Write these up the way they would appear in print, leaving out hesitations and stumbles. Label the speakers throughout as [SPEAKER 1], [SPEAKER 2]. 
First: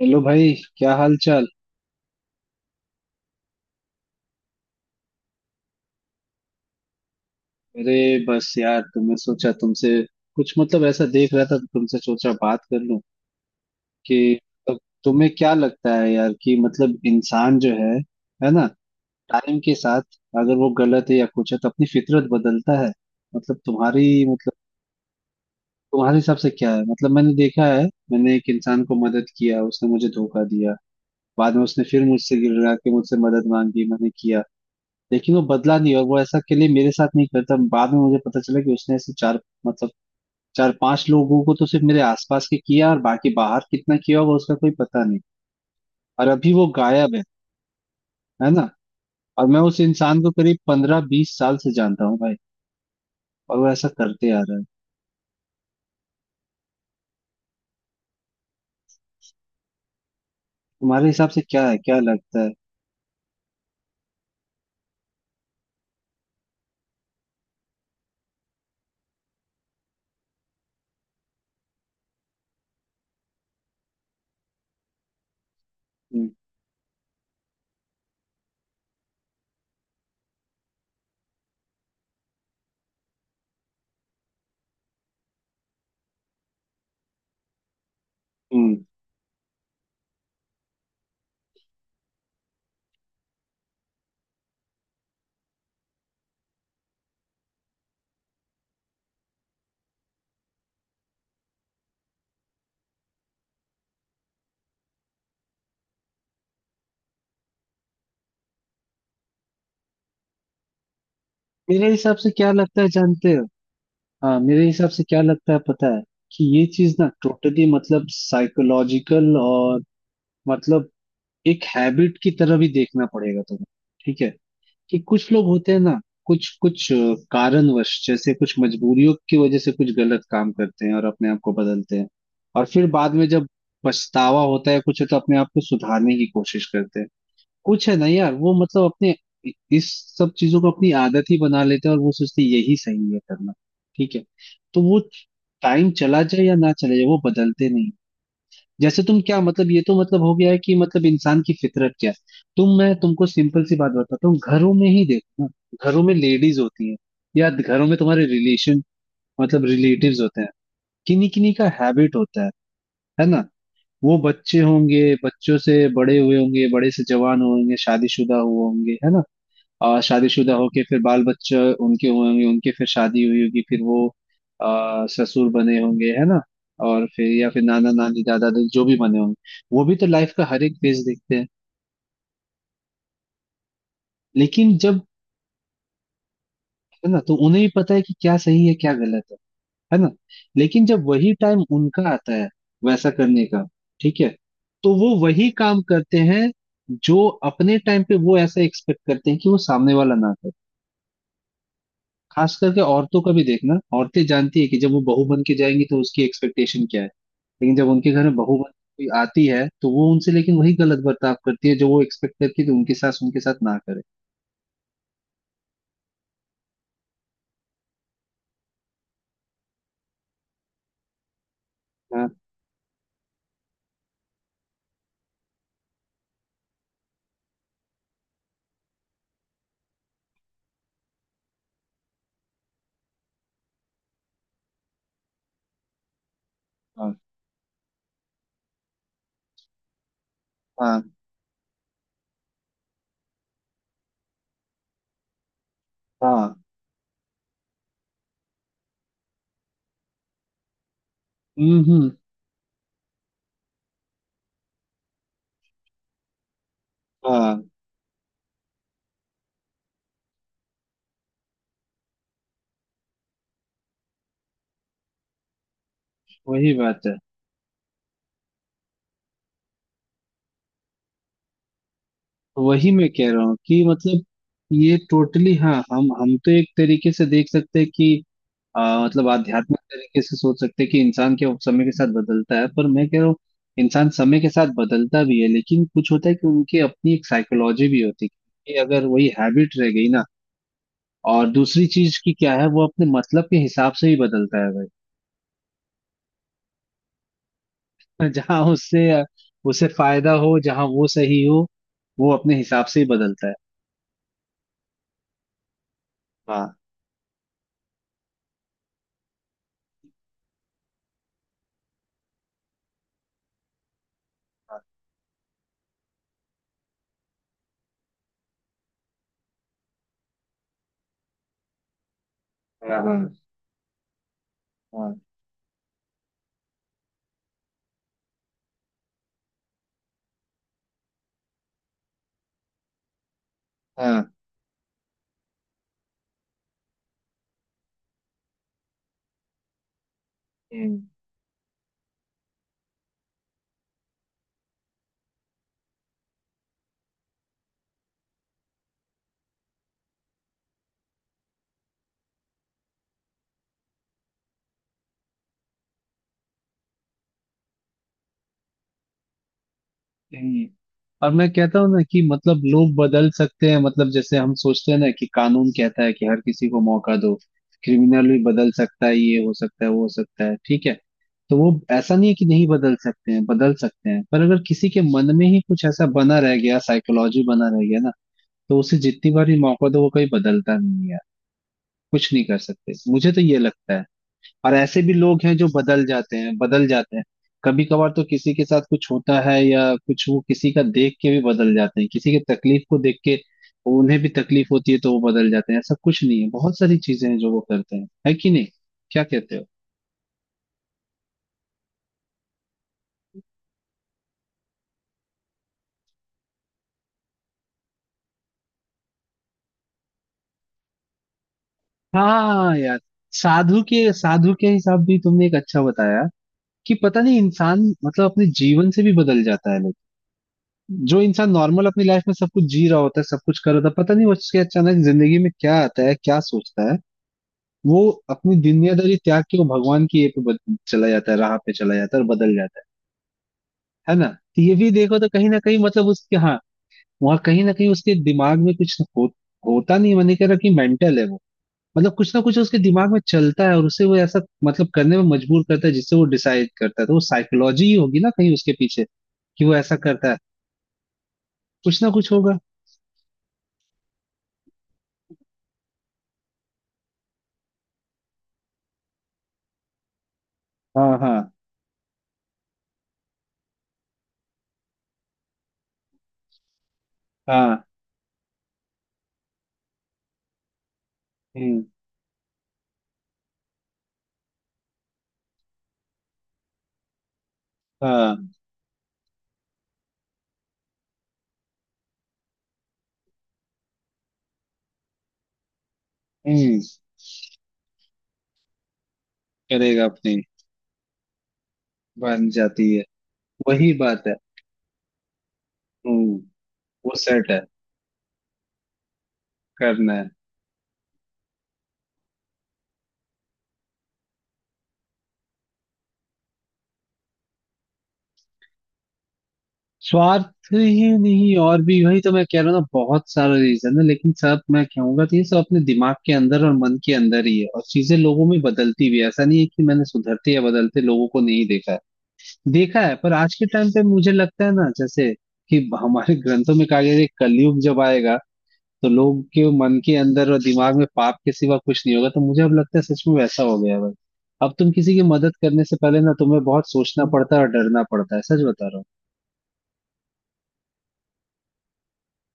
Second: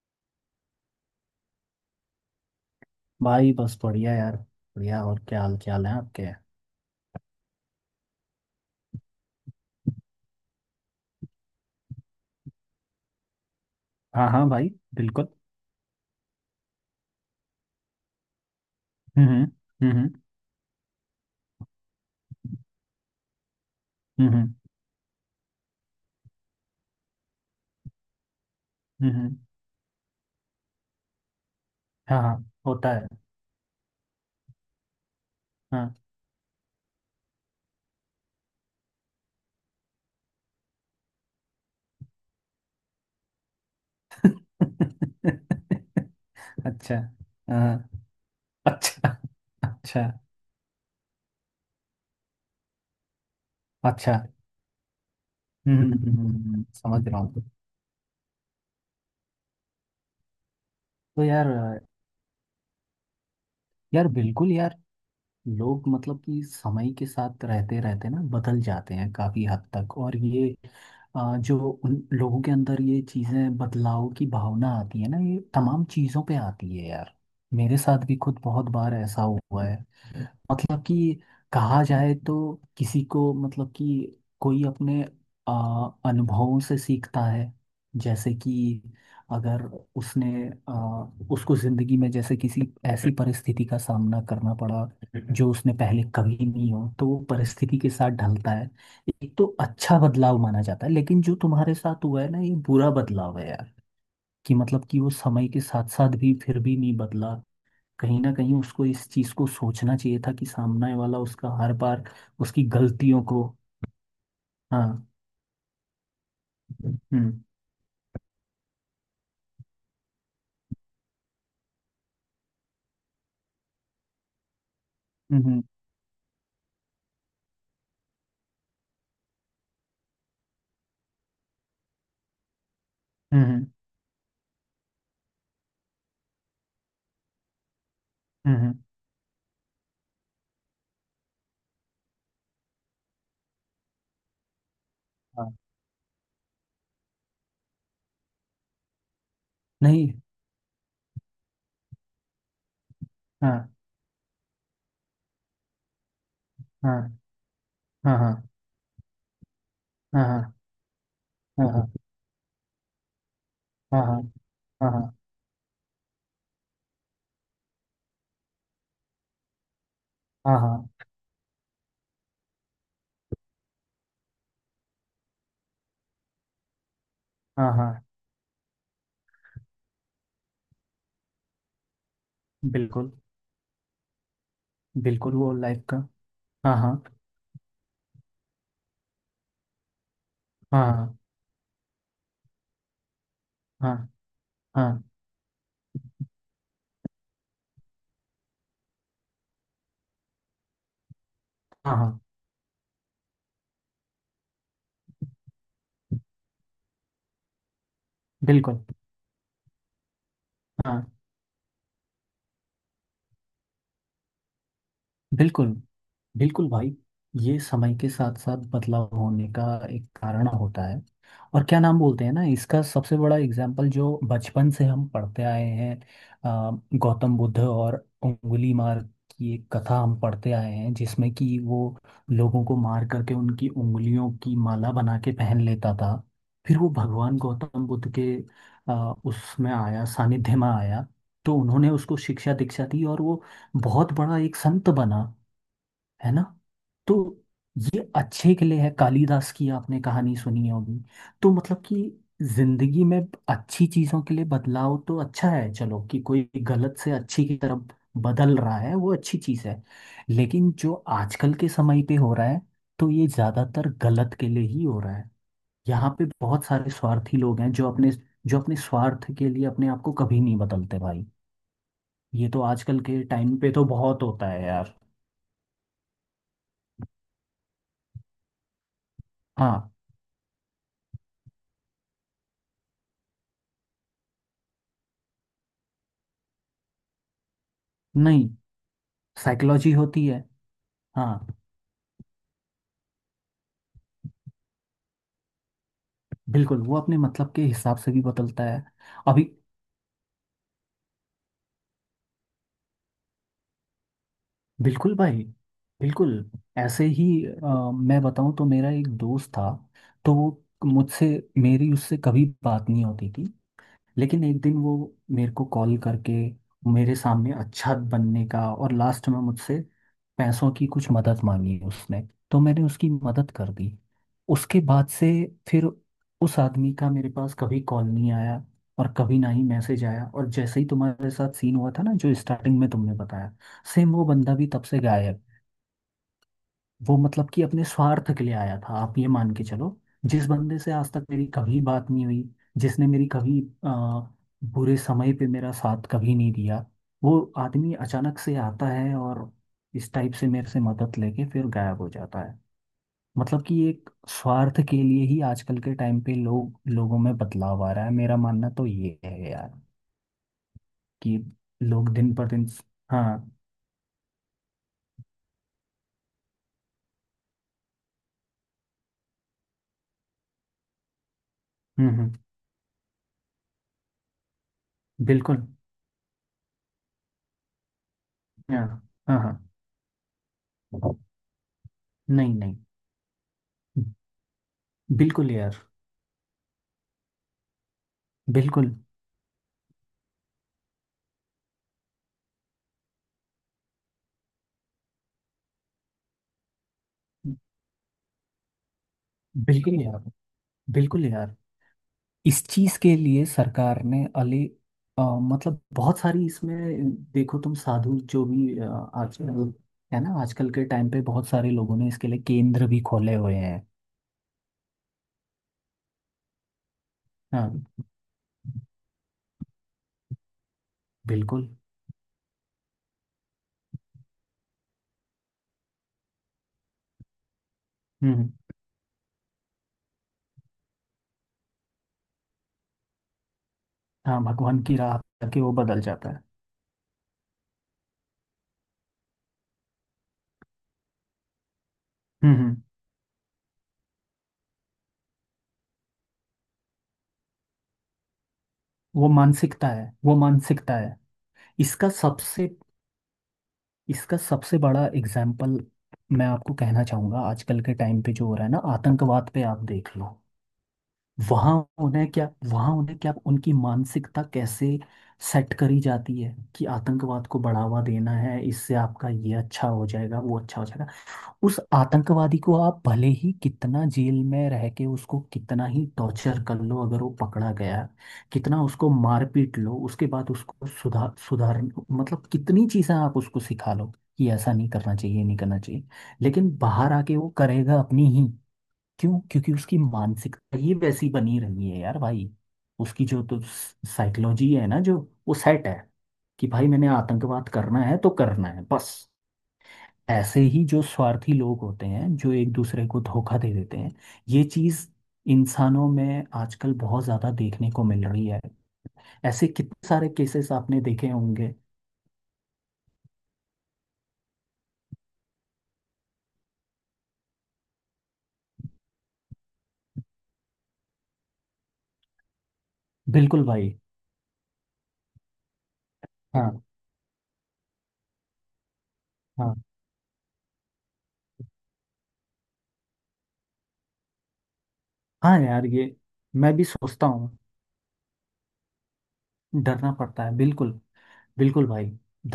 [SPEAKER 1] Hello भाई। क्या हाल चाल।
[SPEAKER 2] भाई बस बढ़िया यार, बढ़िया। और क्या हाल है आपके?
[SPEAKER 1] अरे बस यार, तो मैं सोचा तुमसे कुछ मतलब ऐसा देख रहा था तो तुमसे सोचा बात कर लूं कि
[SPEAKER 2] हाँ हाँ भाई।
[SPEAKER 1] मतलब
[SPEAKER 2] बिल्कुल।
[SPEAKER 1] तुम्हें क्या लगता है यार कि मतलब इंसान जो है ना,
[SPEAKER 2] हम्म।
[SPEAKER 1] टाइम के
[SPEAKER 2] हम्म। हम्म।
[SPEAKER 1] साथ अगर वो गलत है या कुछ है तो अपनी फितरत बदलता है। मतलब तुम्हारी
[SPEAKER 2] हम्म।
[SPEAKER 1] मतलब तुम्हारे हिसाब से क्या है। मतलब मैंने देखा है, मैंने एक इंसान को
[SPEAKER 2] हम्म, हम्म,
[SPEAKER 1] मदद
[SPEAKER 2] हम्म।
[SPEAKER 1] किया, उसने मुझे धोखा दिया। बाद में उसने फिर
[SPEAKER 2] हाँ
[SPEAKER 1] मुझसे
[SPEAKER 2] हाँ,
[SPEAKER 1] गिड़ रहा कि
[SPEAKER 2] होता
[SPEAKER 1] मुझसे
[SPEAKER 2] है।
[SPEAKER 1] मदद मांगी, मैंने किया। लेकिन वो बदला
[SPEAKER 2] हाँ।
[SPEAKER 1] नहीं, और वो ऐसा के लिए मेरे साथ नहीं करता। बाद में मुझे पता चला कि उसने ऐसे चार मतलब चार पांच लोगों को तो सिर्फ मेरे आसपास के किया, और बाकी बाहर कितना किया होगा उसका कोई पता नहीं। और अभी वो
[SPEAKER 2] अच्छा।
[SPEAKER 1] गायब है
[SPEAKER 2] हाँ।
[SPEAKER 1] है ना।
[SPEAKER 2] अच्छा।
[SPEAKER 1] और मैं उस
[SPEAKER 2] अच्छा।
[SPEAKER 1] इंसान को करीब पंद्रह बीस साल से जानता हूँ भाई, और वो ऐसा
[SPEAKER 2] अच्छा। हम्म।
[SPEAKER 1] करते आ रहा है।
[SPEAKER 2] समझ रहा हूँ।
[SPEAKER 1] तुम्हारे
[SPEAKER 2] तो
[SPEAKER 1] हिसाब से
[SPEAKER 2] यार,
[SPEAKER 1] क्या है, क्या लगता है।
[SPEAKER 2] यार बिल्कुल यार। लोग मतलब कि समय के साथ रहते रहते ना बदल जाते हैं काफी हद तक। और ये जो उन लोगों के अंदर ये चीजें बदलाव की भावना आती है ना, ये तमाम चीजों
[SPEAKER 1] हम्म,
[SPEAKER 2] पे आती है यार। मेरे साथ भी खुद बहुत बार ऐसा हुआ है। मतलब कि कहा जाए तो किसी को, मतलब कि कोई अपने अनुभवों से सीखता है। जैसे कि
[SPEAKER 1] हम्म।
[SPEAKER 2] अगर उसने आ, उसको जिंदगी में जैसे किसी ऐसी परिस्थिति का सामना करना पड़ा जो उसने पहले कभी नहीं हो, तो वो परिस्थिति के साथ ढलता है। एक तो अच्छा बदलाव माना जाता है, लेकिन जो तुम्हारे साथ हुआ है ना, ये बुरा बदलाव है यार। कि मतलब कि वो समय के साथ साथ भी फिर भी नहीं बदला। कहीं ना कहीं उसको इस चीज को सोचना चाहिए था कि सामने वाला उसका हर
[SPEAKER 1] मेरे
[SPEAKER 2] बार
[SPEAKER 1] हिसाब से क्या
[SPEAKER 2] उसकी
[SPEAKER 1] लगता है
[SPEAKER 2] गलतियों
[SPEAKER 1] जानते
[SPEAKER 2] को।
[SPEAKER 1] हो। हाँ, मेरे हिसाब से
[SPEAKER 2] हाँ।
[SPEAKER 1] क्या लगता है पता है कि ये चीज ना
[SPEAKER 2] हम्म।
[SPEAKER 1] टोटली मतलब साइकोलॉजिकल और मतलब एक हैबिट की तरह भी देखना पड़ेगा तुम्हें। ठीक है। कि कुछ
[SPEAKER 2] हम्म।
[SPEAKER 1] लोग
[SPEAKER 2] हम्म।
[SPEAKER 1] होते हैं ना, कुछ कुछ अ, कारणवश, जैसे कुछ मजबूरियों की वजह से कुछ गलत काम करते हैं और अपने आप को बदलते हैं। और फिर बाद में जब
[SPEAKER 2] हम्म।
[SPEAKER 1] पछतावा होता है कुछ, तो अपने आप को सुधारने की कोशिश करते हैं। कुछ है ना यार, वो
[SPEAKER 2] हम्म, हम्म,
[SPEAKER 1] मतलब अपने इस सब चीजों को अपनी आदत ही बना लेते हैं और वो सोचते हैं यही सही है करना। ठीक है। तो वो
[SPEAKER 2] हाँ।
[SPEAKER 1] टाइम चला जाए या ना चले जाए, वो बदलते नहीं। जैसे तुम क्या मतलब, ये तो
[SPEAKER 2] नहीं।
[SPEAKER 1] मतलब हो गया है कि मतलब इंसान की फितरत क्या है। तुम मैं तुमको सिंपल
[SPEAKER 2] हाँ
[SPEAKER 1] सी बात बताता हूँ, घरों में ही देखो ना। घरों में लेडीज होती हैं,
[SPEAKER 2] हाँ
[SPEAKER 1] या घरों में
[SPEAKER 2] हाँ
[SPEAKER 1] तुम्हारे
[SPEAKER 2] हाँ
[SPEAKER 1] रिलेशन मतलब रिलेटिव्स होते हैं।
[SPEAKER 2] हाँ।
[SPEAKER 1] किन्हीं किन्हीं का
[SPEAKER 2] हाँ हाँ
[SPEAKER 1] हैबिट होता है ना।
[SPEAKER 2] हाँ हाँ
[SPEAKER 1] वो बच्चे
[SPEAKER 2] हाँ। हाँ
[SPEAKER 1] होंगे,
[SPEAKER 2] हाँ
[SPEAKER 1] बच्चों से बड़े हुए होंगे, बड़े से जवान हुए होंगे, शादीशुदा हुए होंगे, है ना। शादीशुदा
[SPEAKER 2] हाँ,
[SPEAKER 1] होके
[SPEAKER 2] हाँ,
[SPEAKER 1] फिर बाल बच्चे उनके हुए होंगे, उनके फिर शादी हुई होगी, फिर वो ससुर बने होंगे, है ना। और फिर या फिर
[SPEAKER 2] हाँ,
[SPEAKER 1] नाना
[SPEAKER 2] हाँ,
[SPEAKER 1] नानी दादा दादी जो भी बने होंगे, वो भी तो लाइफ का हर एक फेज देखते हैं।
[SPEAKER 2] बिल्कुल।
[SPEAKER 1] लेकिन जब,
[SPEAKER 2] बिल्कुल। वो लाइफ का हाँ हाँ
[SPEAKER 1] है ना, तो उन्हें भी पता है कि क्या सही है क्या गलत है ना। लेकिन जब
[SPEAKER 2] हाँ
[SPEAKER 1] वही टाइम उनका आता है वैसा करने का,
[SPEAKER 2] हाँ
[SPEAKER 1] ठीक है, तो
[SPEAKER 2] हाँ।
[SPEAKER 1] वो वही काम करते हैं जो अपने टाइम पे वो ऐसा एक्सपेक्ट करते हैं कि वो सामने वाला ना करे।
[SPEAKER 2] हाँ हाँ।
[SPEAKER 1] खास करके औरतों का भी देखना, औरतें जानती है कि जब वो बहू बन के जाएंगी तो उसकी एक्सपेक्टेशन क्या है। लेकिन जब उनके घर में बहू बन
[SPEAKER 2] बिल्कुल।
[SPEAKER 1] कोई आती है, तो वो उनसे लेकिन वही गलत
[SPEAKER 2] हाँ।
[SPEAKER 1] बर्ताव करती है जो वो एक्सपेक्ट करती है कि उनकी सास उनके साथ ना करे।
[SPEAKER 2] बिल्कुल। बिल्कुल भाई। ये समय के साथ साथ बदलाव होने का एक कारण होता है। और क्या नाम बोलते
[SPEAKER 1] हाँ,
[SPEAKER 2] हैं ना, इसका सबसे बड़ा एग्जाम्पल जो बचपन से हम पढ़ते आए हैं। गौतम बुद्ध और उंगली मार की एक कथा हम पढ़ते आए हैं जिसमें कि वो लोगों को मार करके उनकी उंगलियों की माला बना के पहन लेता था। फिर वो
[SPEAKER 1] हाँ,
[SPEAKER 2] भगवान गौतम बुद्ध के उसमें आया, सानिध्य में
[SPEAKER 1] हाँ,
[SPEAKER 2] आया। तो उन्होंने उसको शिक्षा दीक्षा दी और वो बहुत बड़ा एक संत बना। है ना।
[SPEAKER 1] हाँ,
[SPEAKER 2] तो ये अच्छे के लिए है। कालिदास की आपने कहानी सुनी होगी। तो
[SPEAKER 1] हम्म,
[SPEAKER 2] मतलब कि जिंदगी में अच्छी चीजों के लिए बदलाव तो अच्छा है, चलो, कि कोई गलत से अच्छी की
[SPEAKER 1] हाँ।
[SPEAKER 2] तरफ बदल रहा है, वो अच्छी चीज है। लेकिन जो आजकल के समय पे हो रहा है, तो ये ज्यादातर गलत के लिए ही हो रहा है। यहाँ पे बहुत
[SPEAKER 1] वही
[SPEAKER 2] सारे
[SPEAKER 1] बात है।
[SPEAKER 2] स्वार्थी लोग हैं जो अपने स्वार्थ के लिए अपने आप को कभी नहीं बदलते भाई। ये तो
[SPEAKER 1] तो वही
[SPEAKER 2] आजकल
[SPEAKER 1] मैं
[SPEAKER 2] के
[SPEAKER 1] कह रहा हूँ
[SPEAKER 2] टाइम पे
[SPEAKER 1] कि
[SPEAKER 2] तो बहुत
[SPEAKER 1] मतलब
[SPEAKER 2] होता है यार।
[SPEAKER 1] ये टोटली, हाँ, हम तो एक तरीके से देख सकते हैं कि मतलब आध्यात्मिक
[SPEAKER 2] हाँ।
[SPEAKER 1] तरीके से सोच सकते हैं कि इंसान के समय के साथ बदलता है, पर मैं कह रहा हूँ इंसान समय के साथ बदलता भी है, लेकिन कुछ होता है कि उनकी अपनी एक साइकोलॉजी भी होती
[SPEAKER 2] नहीं,
[SPEAKER 1] है कि अगर वही हैबिट रह
[SPEAKER 2] साइकोलॉजी
[SPEAKER 1] गई ना।
[SPEAKER 2] होती है। हाँ।
[SPEAKER 1] और दूसरी चीज की क्या है, वो अपने मतलब के हिसाब से ही बदलता है भाई।
[SPEAKER 2] बिल्कुल, वो अपने मतलब के हिसाब से भी
[SPEAKER 1] जहाँ
[SPEAKER 2] बदलता है।
[SPEAKER 1] उससे
[SPEAKER 2] अभी।
[SPEAKER 1] उसे फायदा हो, जहाँ वो सही हो, वो अपने हिसाब से ही बदलता है।
[SPEAKER 2] बिल्कुल भाई। बिल्कुल।
[SPEAKER 1] हाँ,
[SPEAKER 2] ऐसे ही मैं बताऊं तो मेरा एक दोस्त था। तो वो मुझसे मेरी उससे कभी बात नहीं होती थी। लेकिन एक दिन
[SPEAKER 1] हाँ,
[SPEAKER 2] वो मेरे को कॉल करके मेरे सामने अच्छा बनने का और लास्ट में मुझसे पैसों की कुछ मदद मांगी उसने। तो मैंने
[SPEAKER 1] हाँ,
[SPEAKER 2] उसकी
[SPEAKER 1] हाँ,
[SPEAKER 2] मदद कर दी। उसके बाद से फिर उस आदमी का मेरे पास कभी कॉल नहीं आया और कभी ना ही मैसेज आया। और जैसे ही तुम्हारे साथ सीन हुआ था ना जो स्टार्टिंग में तुमने बताया, सेम
[SPEAKER 1] हाँ।
[SPEAKER 2] वो बंदा भी तब से गायब। वो मतलब कि अपने स्वार्थ के लिए आया था, आप ये मान के चलो। जिस बंदे
[SPEAKER 1] हाँ,
[SPEAKER 2] से आज तक मेरी कभी बात नहीं हुई, जिसने मेरी कभी आ, बुरे समय पे मेरा साथ कभी नहीं दिया, वो आदमी अचानक से आता है और इस टाइप से मेरे से मदद लेके फिर गायब हो जाता है। मतलब कि एक स्वार्थ के लिए ही आजकल के टाइम पे लोग, लोगों में बदलाव आ रहा है, मेरा मानना तो ये है यार।
[SPEAKER 1] नहीं। और
[SPEAKER 2] कि
[SPEAKER 1] मैं कहता हूँ ना
[SPEAKER 2] लोग
[SPEAKER 1] कि
[SPEAKER 2] दिन पर
[SPEAKER 1] मतलब
[SPEAKER 2] दिन।
[SPEAKER 1] लोग बदल
[SPEAKER 2] हाँ।
[SPEAKER 1] सकते हैं, मतलब जैसे हम सोचते हैं ना कि कानून कहता है कि हर किसी को मौका दो, क्रिमिनल भी बदल सकता है, ये हो सकता है वो हो सकता है, ठीक है। तो वो ऐसा नहीं
[SPEAKER 2] हम्म।
[SPEAKER 1] है कि नहीं बदल सकते हैं, बदल सकते हैं, पर अगर किसी के मन में ही
[SPEAKER 2] बिल्कुल।
[SPEAKER 1] कुछ ऐसा बना रह गया, साइकोलॉजी बना रह गया ना,
[SPEAKER 2] हाँ
[SPEAKER 1] तो उसे जितनी
[SPEAKER 2] हाँ।
[SPEAKER 1] बार
[SPEAKER 2] हाँ।
[SPEAKER 1] ही मौका दो वो कहीं बदलता नहीं है। कुछ नहीं
[SPEAKER 2] नहीं
[SPEAKER 1] कर
[SPEAKER 2] नहीं।
[SPEAKER 1] सकते, मुझे तो ये लगता है। और ऐसे भी लोग
[SPEAKER 2] बिल्कुल
[SPEAKER 1] हैं जो
[SPEAKER 2] यार।
[SPEAKER 1] बदल जाते हैं, बदल जाते हैं। कभी कभार तो किसी के साथ
[SPEAKER 2] बिल्कुल।
[SPEAKER 1] कुछ होता है, या कुछ वो किसी का देख के भी बदल जाते हैं, किसी के तकलीफ को देख के उन्हें भी तकलीफ होती है तो वो बदल जाते हैं। ऐसा कुछ नहीं है, बहुत सारी चीजें हैं जो वो करते हैं, है कि नहीं, क्या कहते हो।
[SPEAKER 2] बिल्कुल यार। बिल्कुल यार। इस चीज के लिए सरकार ने अली मतलब बहुत सारी इसमें देखो तुम, साधु जो भी आजकल, है ना, आजकल के टाइम पे बहुत सारे लोगों ने इसके लिए
[SPEAKER 1] हाँ
[SPEAKER 2] केंद्र
[SPEAKER 1] यार,
[SPEAKER 2] भी खोले हुए हैं।
[SPEAKER 1] साधु के हिसाब भी तुमने एक अच्छा बताया कि पता नहीं
[SPEAKER 2] हाँ।
[SPEAKER 1] इंसान मतलब अपने जीवन से भी बदल जाता है लोग। जो इंसान
[SPEAKER 2] बिल्कुल।
[SPEAKER 1] नॉर्मल अपनी लाइफ में सब कुछ जी रहा होता है, सब कुछ कर रहा होता है, पता नहीं उसके अचानक जिंदगी में क्या आता है, क्या सोचता है, वो
[SPEAKER 2] हम्म।
[SPEAKER 1] अपनी दुनियादारी त्याग के वो भगवान की ये पे चला जाता है, राह पे चला जाता है और बदल जाता है ना।
[SPEAKER 2] हाँ,
[SPEAKER 1] तो ये
[SPEAKER 2] भगवान
[SPEAKER 1] भी
[SPEAKER 2] की राह
[SPEAKER 1] देखो तो कहीं ना
[SPEAKER 2] करके वो
[SPEAKER 1] कहीं
[SPEAKER 2] बदल
[SPEAKER 1] मतलब
[SPEAKER 2] जाता
[SPEAKER 1] उसके,
[SPEAKER 2] है।
[SPEAKER 1] हाँ, वहाँ कहीं ना कहीं उसके दिमाग में कुछ होता। नहीं मैंने कह रहा कि मेंटल है वो, मतलब कुछ ना
[SPEAKER 2] हम्म
[SPEAKER 1] कुछ
[SPEAKER 2] हम्म,
[SPEAKER 1] उसके दिमाग में चलता है और उसे वो ऐसा मतलब करने में मजबूर करता है जिससे वो डिसाइड करता है, तो वो साइकोलॉजी ही होगी ना कहीं उसके पीछे
[SPEAKER 2] वो
[SPEAKER 1] कि वो
[SPEAKER 2] मानसिकता
[SPEAKER 1] ऐसा
[SPEAKER 2] है,
[SPEAKER 1] करता
[SPEAKER 2] वो
[SPEAKER 1] है,
[SPEAKER 2] मानसिकता है।
[SPEAKER 1] कुछ
[SPEAKER 2] इसका
[SPEAKER 1] ना कुछ होगा।
[SPEAKER 2] सबसे इसका सबसे बड़ा एग्जाम्पल मैं आपको कहना चाहूंगा। आजकल के टाइम पे जो हो रहा है ना, आतंकवाद पे आप देख लो।
[SPEAKER 1] हाँ, हाँ,
[SPEAKER 2] वहां उन्हें क्या, उनकी मानसिकता कैसे सेट करी जाती है, कि आतंकवाद को
[SPEAKER 1] हाँ,
[SPEAKER 2] बढ़ावा देना है, इससे आपका ये अच्छा हो जाएगा, वो अच्छा हो जाएगा। उस
[SPEAKER 1] हम्म,
[SPEAKER 2] आतंकवादी को आप भले ही कितना जेल में रह के उसको कितना ही टॉर्चर कर लो, अगर वो पकड़ा गया,
[SPEAKER 1] हाँ,
[SPEAKER 2] कितना उसको मारपीट लो, उसके बाद उसको सुधार सुधार, मतलब कितनी चीजें आप उसको सिखा लो कि ऐसा नहीं करना चाहिए, ये नहीं करना चाहिए, लेकिन
[SPEAKER 1] हम्म।
[SPEAKER 2] बाहर आके वो करेगा अपनी ही। क्यों? क्योंकि उसकी
[SPEAKER 1] करेगा अपनी,
[SPEAKER 2] मानसिकता ही वैसी बनी रही है यार
[SPEAKER 1] बन
[SPEAKER 2] भाई।
[SPEAKER 1] जाती है,
[SPEAKER 2] उसकी जो तो
[SPEAKER 1] वही बात है।
[SPEAKER 2] साइकोलॉजी है ना, जो वो सेट है,
[SPEAKER 1] हम्म।
[SPEAKER 2] कि भाई मैंने
[SPEAKER 1] वो सेट है,
[SPEAKER 2] आतंकवाद करना है तो करना है बस।
[SPEAKER 1] करना है।
[SPEAKER 2] ऐसे ही जो स्वार्थी लोग होते हैं जो एक दूसरे को धोखा दे देते हैं, ये चीज इंसानों में आजकल बहुत ज्यादा देखने को मिल रही है। ऐसे कितने सारे
[SPEAKER 1] स्वार्थ
[SPEAKER 2] केसेस आपने
[SPEAKER 1] ही
[SPEAKER 2] देखे
[SPEAKER 1] नहीं
[SPEAKER 2] होंगे।
[SPEAKER 1] और भी, वही तो मैं कह रहा हूँ ना, बहुत सारा रीजन है, लेकिन सब मैं कहूंगा तो ये सब अपने दिमाग के अंदर और मन के अंदर ही है। और चीजें लोगों में बदलती भी है, ऐसा नहीं है कि मैंने सुधरते या बदलते लोगों को नहीं देखा है। देखा है, पर आज
[SPEAKER 2] बिल्कुल
[SPEAKER 1] के टाइम
[SPEAKER 2] भाई।
[SPEAKER 1] पे मुझे लगता है ना, जैसे कि हमारे ग्रंथों
[SPEAKER 2] हाँ
[SPEAKER 1] में कहा गया है कि कलयुग जब आएगा तो लोग के
[SPEAKER 2] हाँ
[SPEAKER 1] मन के अंदर और दिमाग में पाप के सिवा कुछ नहीं होगा, तो मुझे अब लगता है सच में वैसा हो गया है भाई। अब तुम किसी की मदद
[SPEAKER 2] हाँ।
[SPEAKER 1] करने
[SPEAKER 2] यार
[SPEAKER 1] से
[SPEAKER 2] ये,
[SPEAKER 1] पहले ना तुम्हें
[SPEAKER 2] मैं भी
[SPEAKER 1] बहुत सोचना
[SPEAKER 2] सोचता
[SPEAKER 1] पड़ता
[SPEAKER 2] हूँ,
[SPEAKER 1] है और डरना पड़ता है, सच बता रहा हूँ।
[SPEAKER 2] डरना पड़ता है बिल्कुल। बिल्कुल भाई।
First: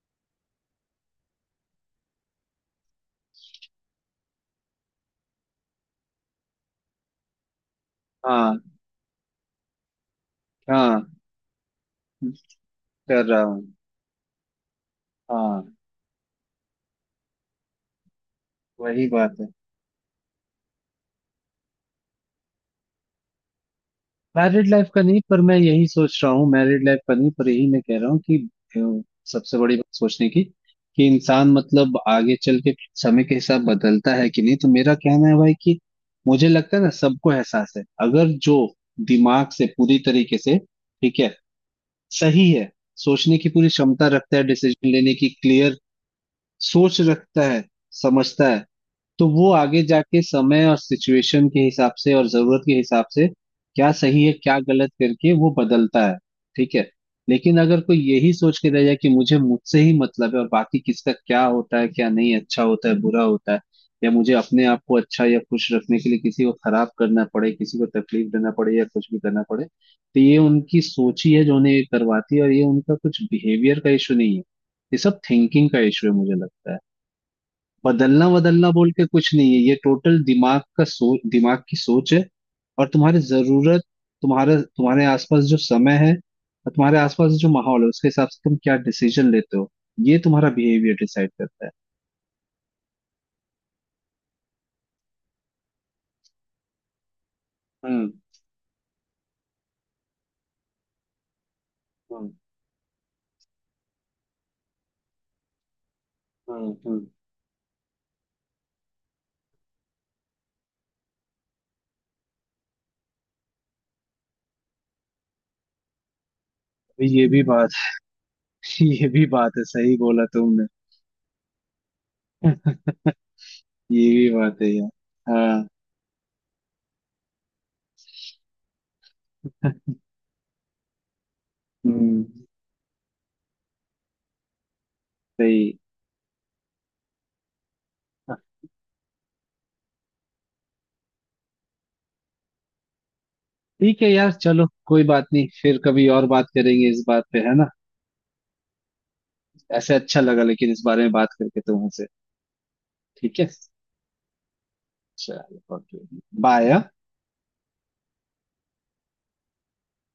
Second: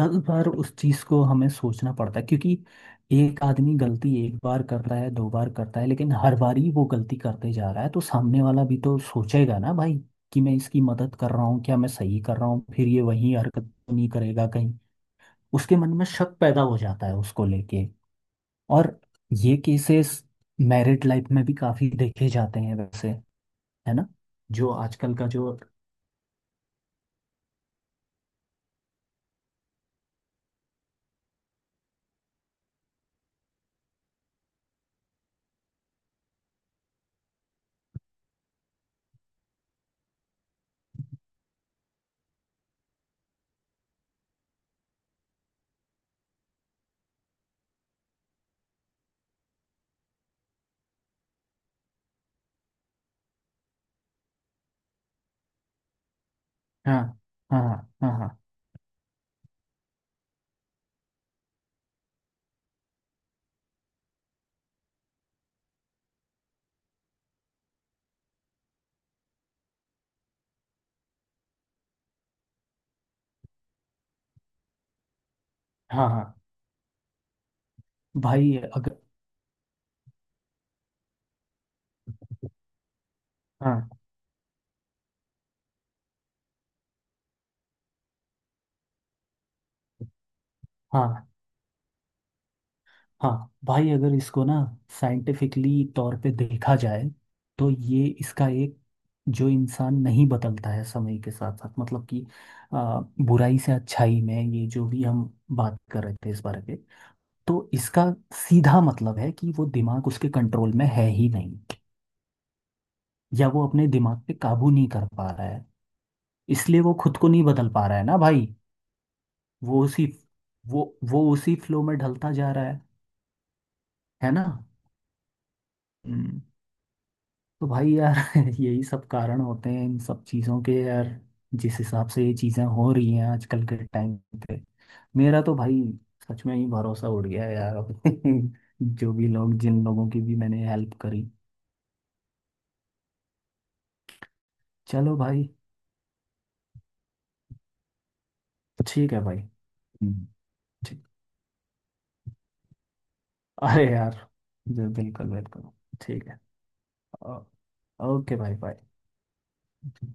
[SPEAKER 2] दस बार उस चीज़ को हमें सोचना पड़ता है, क्योंकि एक आदमी गलती एक बार करता है, दो बार करता है, लेकिन हर बार ही वो गलती करते जा रहा है, तो सामने
[SPEAKER 1] हाँ,
[SPEAKER 2] वाला भी तो सोचेगा ना भाई, कि मैं इसकी
[SPEAKER 1] हाँ,
[SPEAKER 2] मदद कर रहा हूँ, क्या मैं सही कर रहा हूँ, फिर ये
[SPEAKER 1] कर
[SPEAKER 2] वही
[SPEAKER 1] रहा हूँ,
[SPEAKER 2] हरकत तो नहीं करेगा कहीं।
[SPEAKER 1] हाँ।
[SPEAKER 2] उसके मन में शक पैदा हो जाता है उसको लेके। और
[SPEAKER 1] वही बात है।
[SPEAKER 2] ये केसेस मैरिड लाइफ में भी काफ़ी देखे जाते हैं वैसे, है ना।
[SPEAKER 1] मैरिड
[SPEAKER 2] जो
[SPEAKER 1] लाइफ का
[SPEAKER 2] आजकल
[SPEAKER 1] नहीं,
[SPEAKER 2] का
[SPEAKER 1] पर मैं
[SPEAKER 2] जो
[SPEAKER 1] यही सोच रहा हूँ, मैरिड लाइफ का नहीं, पर यही मैं कह रहा हूँ कि अ, सबसे बड़ी बात सोचने की कि इंसान मतलब आगे चल के समय के हिसाब बदलता है कि नहीं, तो मेरा कहना है भाई कि मुझे लगता है ना, सबको एहसास है। अगर जो दिमाग से पूरी तरीके से ठीक है, सही है, सोचने की पूरी क्षमता रखता है, डिसीजन लेने की क्लियर सोच रखता है, समझता है, तो वो आगे जाके समय और सिचुएशन के हिसाब से और जरूरत के हिसाब से क्या सही है क्या गलत करके वो बदलता है, ठीक है।
[SPEAKER 2] हाँ
[SPEAKER 1] लेकिन
[SPEAKER 2] हाँ हाँ
[SPEAKER 1] अगर कोई
[SPEAKER 2] हाँ हाँ
[SPEAKER 1] यही सोच के रह जाए कि मुझे मुझसे ही मतलब है और बाकी किसका क्या होता है क्या नहीं, अच्छा होता है बुरा होता है, या मुझे अपने आप को अच्छा या खुश रखने के लिए किसी को खराब करना पड़े, किसी को तकलीफ देना पड़े या कुछ भी करना पड़े, तो ये उनकी सोच ही है जो उन्हें ये करवाती है, और ये उनका कुछ बिहेवियर का इशू नहीं है, ये सब थिंकिंग का इशू
[SPEAKER 2] हाँ
[SPEAKER 1] है,
[SPEAKER 2] हाँ।
[SPEAKER 1] मुझे लगता है। बदलना
[SPEAKER 2] भाई
[SPEAKER 1] बदलना बोल
[SPEAKER 2] अगर
[SPEAKER 1] के कुछ नहीं है, ये टोटल दिमाग का सोच, दिमाग की सोच है। और तुम्हारी जरूरत,
[SPEAKER 2] हाँ
[SPEAKER 1] तुम्हारे तुम्हारे आसपास जो समय है और तुम्हारे आसपास जो माहौल है, उसके हिसाब से तुम क्या डिसीजन लेते हो, ये तुम्हारा बिहेवियर
[SPEAKER 2] हाँ
[SPEAKER 1] डिसाइड करता है।
[SPEAKER 2] हाँ भाई, अगर इसको ना साइंटिफिकली तौर पे देखा जाए, तो ये
[SPEAKER 1] हम्म,
[SPEAKER 2] इसका एक, जो इंसान नहीं बदलता है समय के साथ साथ, मतलब कि
[SPEAKER 1] हम्म,
[SPEAKER 2] आ, बुराई से अच्छाई में, ये जो भी हम बात कर रहे थे इस बारे
[SPEAKER 1] हम्म,
[SPEAKER 2] पे, तो इसका सीधा मतलब है कि वो दिमाग उसके कंट्रोल में है ही नहीं, या वो अपने दिमाग पे काबू नहीं कर पा रहा है, इसलिए वो
[SPEAKER 1] अभी
[SPEAKER 2] खुद
[SPEAKER 1] ये
[SPEAKER 2] को
[SPEAKER 1] भी
[SPEAKER 2] नहीं बदल
[SPEAKER 1] बात,
[SPEAKER 2] पा रहा है ना भाई।
[SPEAKER 1] ये भी बात है,
[SPEAKER 2] वो
[SPEAKER 1] सही
[SPEAKER 2] उसी
[SPEAKER 1] बोला तुमने।
[SPEAKER 2] वो वो उसी फ्लो में ढलता जा रहा है।
[SPEAKER 1] ये भी
[SPEAKER 2] है ना।
[SPEAKER 1] बात है यार। हाँ,
[SPEAKER 2] हम्म। तो भाई यार यही सब कारण होते हैं इन सब चीज़ों के यार। जिस हिसाब
[SPEAKER 1] हम्म,
[SPEAKER 2] से ये चीज़ें हो रही हैं आजकल के टाइम पे, मेरा तो
[SPEAKER 1] सही।
[SPEAKER 2] भाई सच में ही भरोसा उड़ गया है यार अब जो भी लोग, जिन लोगों की भी मैंने हेल्प करी।
[SPEAKER 1] ठीक है यार, चलो कोई
[SPEAKER 2] चलो
[SPEAKER 1] बात नहीं,
[SPEAKER 2] भाई।
[SPEAKER 1] फिर कभी और बात करेंगे इस बात पे, है ना।
[SPEAKER 2] ठीक है भाई।
[SPEAKER 1] ऐसे अच्छा
[SPEAKER 2] हम्म,
[SPEAKER 1] लगा लेकिन इस बारे
[SPEAKER 2] ठीक।
[SPEAKER 1] में बात करके तुमसे। ठीक है,
[SPEAKER 2] अरे यार, जी, बिल्कुल बिल्कुल।
[SPEAKER 1] चलो ओके,
[SPEAKER 2] ठीक है।
[SPEAKER 1] बाय।
[SPEAKER 2] ओ- ओके भाई, बाय।